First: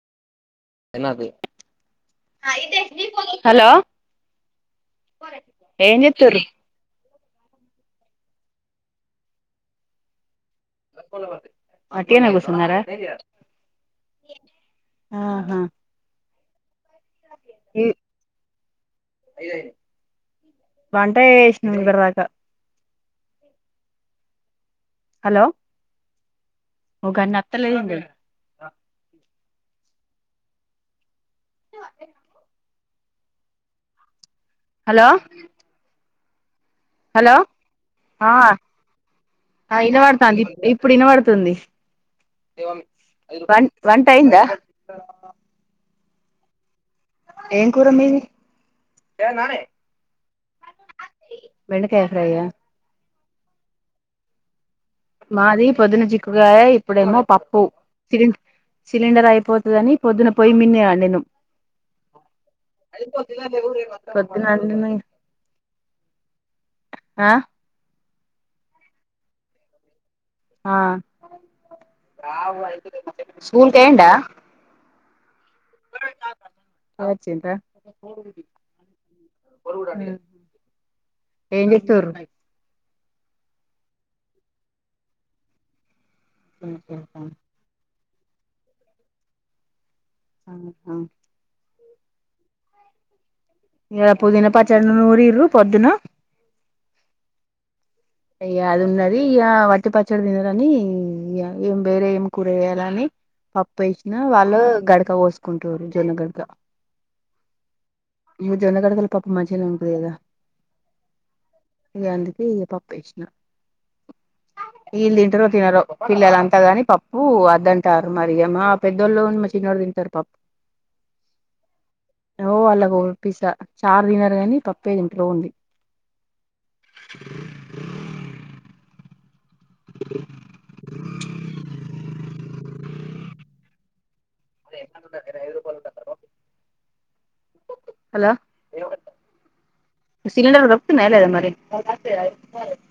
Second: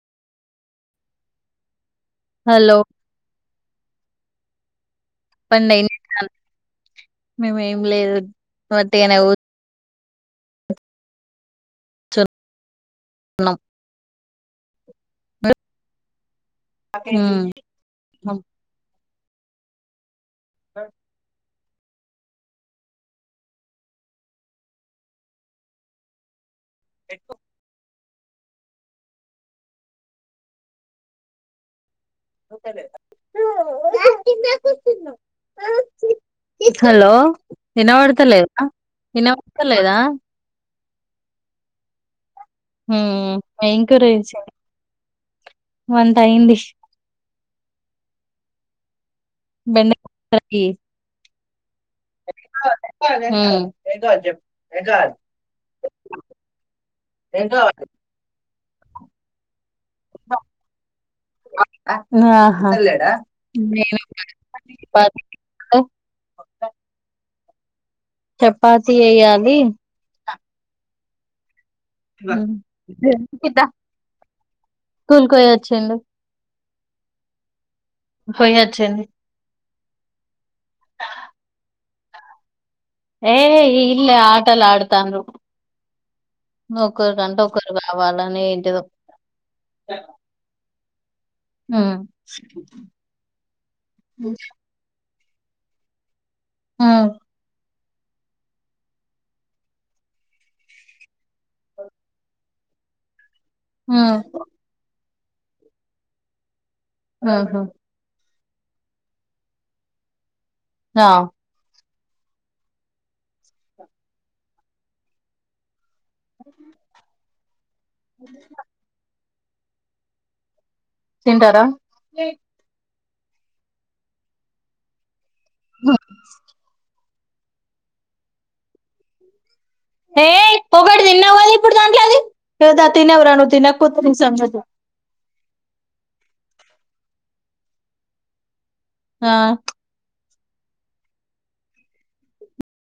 ఎన్నది hello hello ఏం చేస్తున్నారు? చేస్తుర్రు మేము ఏం లేదు ఒట్టిగానే అ పోలావాల వట్టిగానే కుస్సున్నారా కూర్చున్నాం ఆహా మ్మ్ అయ అయి వంట ఎ న బర్క హలో ఒక అన్ని అత్తలేదండి ఆ హలో హలో ఇనబడత ఆ లేదా ఇనబడత ఆ లేదా ఇనబడుతాంది ఇప్పుడు ఇన బడుతుంది హ్మ్ వన్ ఏం కూర వంటయ్యింద టైంబిష్ ఏం కూర మీది బెండకాయ బెండకాయ ఫ్రై ఆ హుమ్ మాది పొద్దున్న చిక్కుడుగాయ ఇప్పుడేమో పప్పు సిలిండర్ అయిపోతు అని పొద్దున పొయ్యి మీదే అండిన్ను ఆహా పొద్దున అండిన ప దు ఆ చపాతి ఎయ్యాలి ఆ స్కూల్ కెళ్లిండ స్కూల్ కి పోయి వచ్చిండు అచింద పోయొచ్చింది ఏమ్ తురు ఏయ్ ఈడ్నే ఆటలాడుతాందో ఒక గంట ఒక్కలు పా వాళ్లనే ఇంటి దో అహ ఆ ఇయాల పుదిన పచ్చడి నూరి పొద్దున ఆ ఇగ అది ఉన్నది ఇక వట్టి పచ్చడి తినరని ఇగ వేరే ఏం కూర చేయాలని పప్పై ఉమ్ గుంటూరు జొన్నగడ్డ ఆహా ఇగ జోన్నగడగల పప్పు మంచిగనే ఉంటది కదా ఆ ఇగ అందుకే పప్ చేశ్న ఈలు తింటారో తినరో పిల్లలంతా గాని పప్పు అ తారు మరిగ మా పెద్దోళ్ళు చినోడు తింటడు పప్ తింటారా పిజ్జా చార్ తినారు కాని పప్పే ఇంట్లో ఉంది బ ఉ యే ఒకటి తిన్నావ్ కదా ఇప్పుడు దాంట్లోది ఇగ ద తినవరా నువ్వు తినకపో సంగతి నీ దగ్గర ఐదు రూపాయలుంటార హలో ఆ సిలిన్డర్లు దొరుకుతున్నయ్య లేద మరి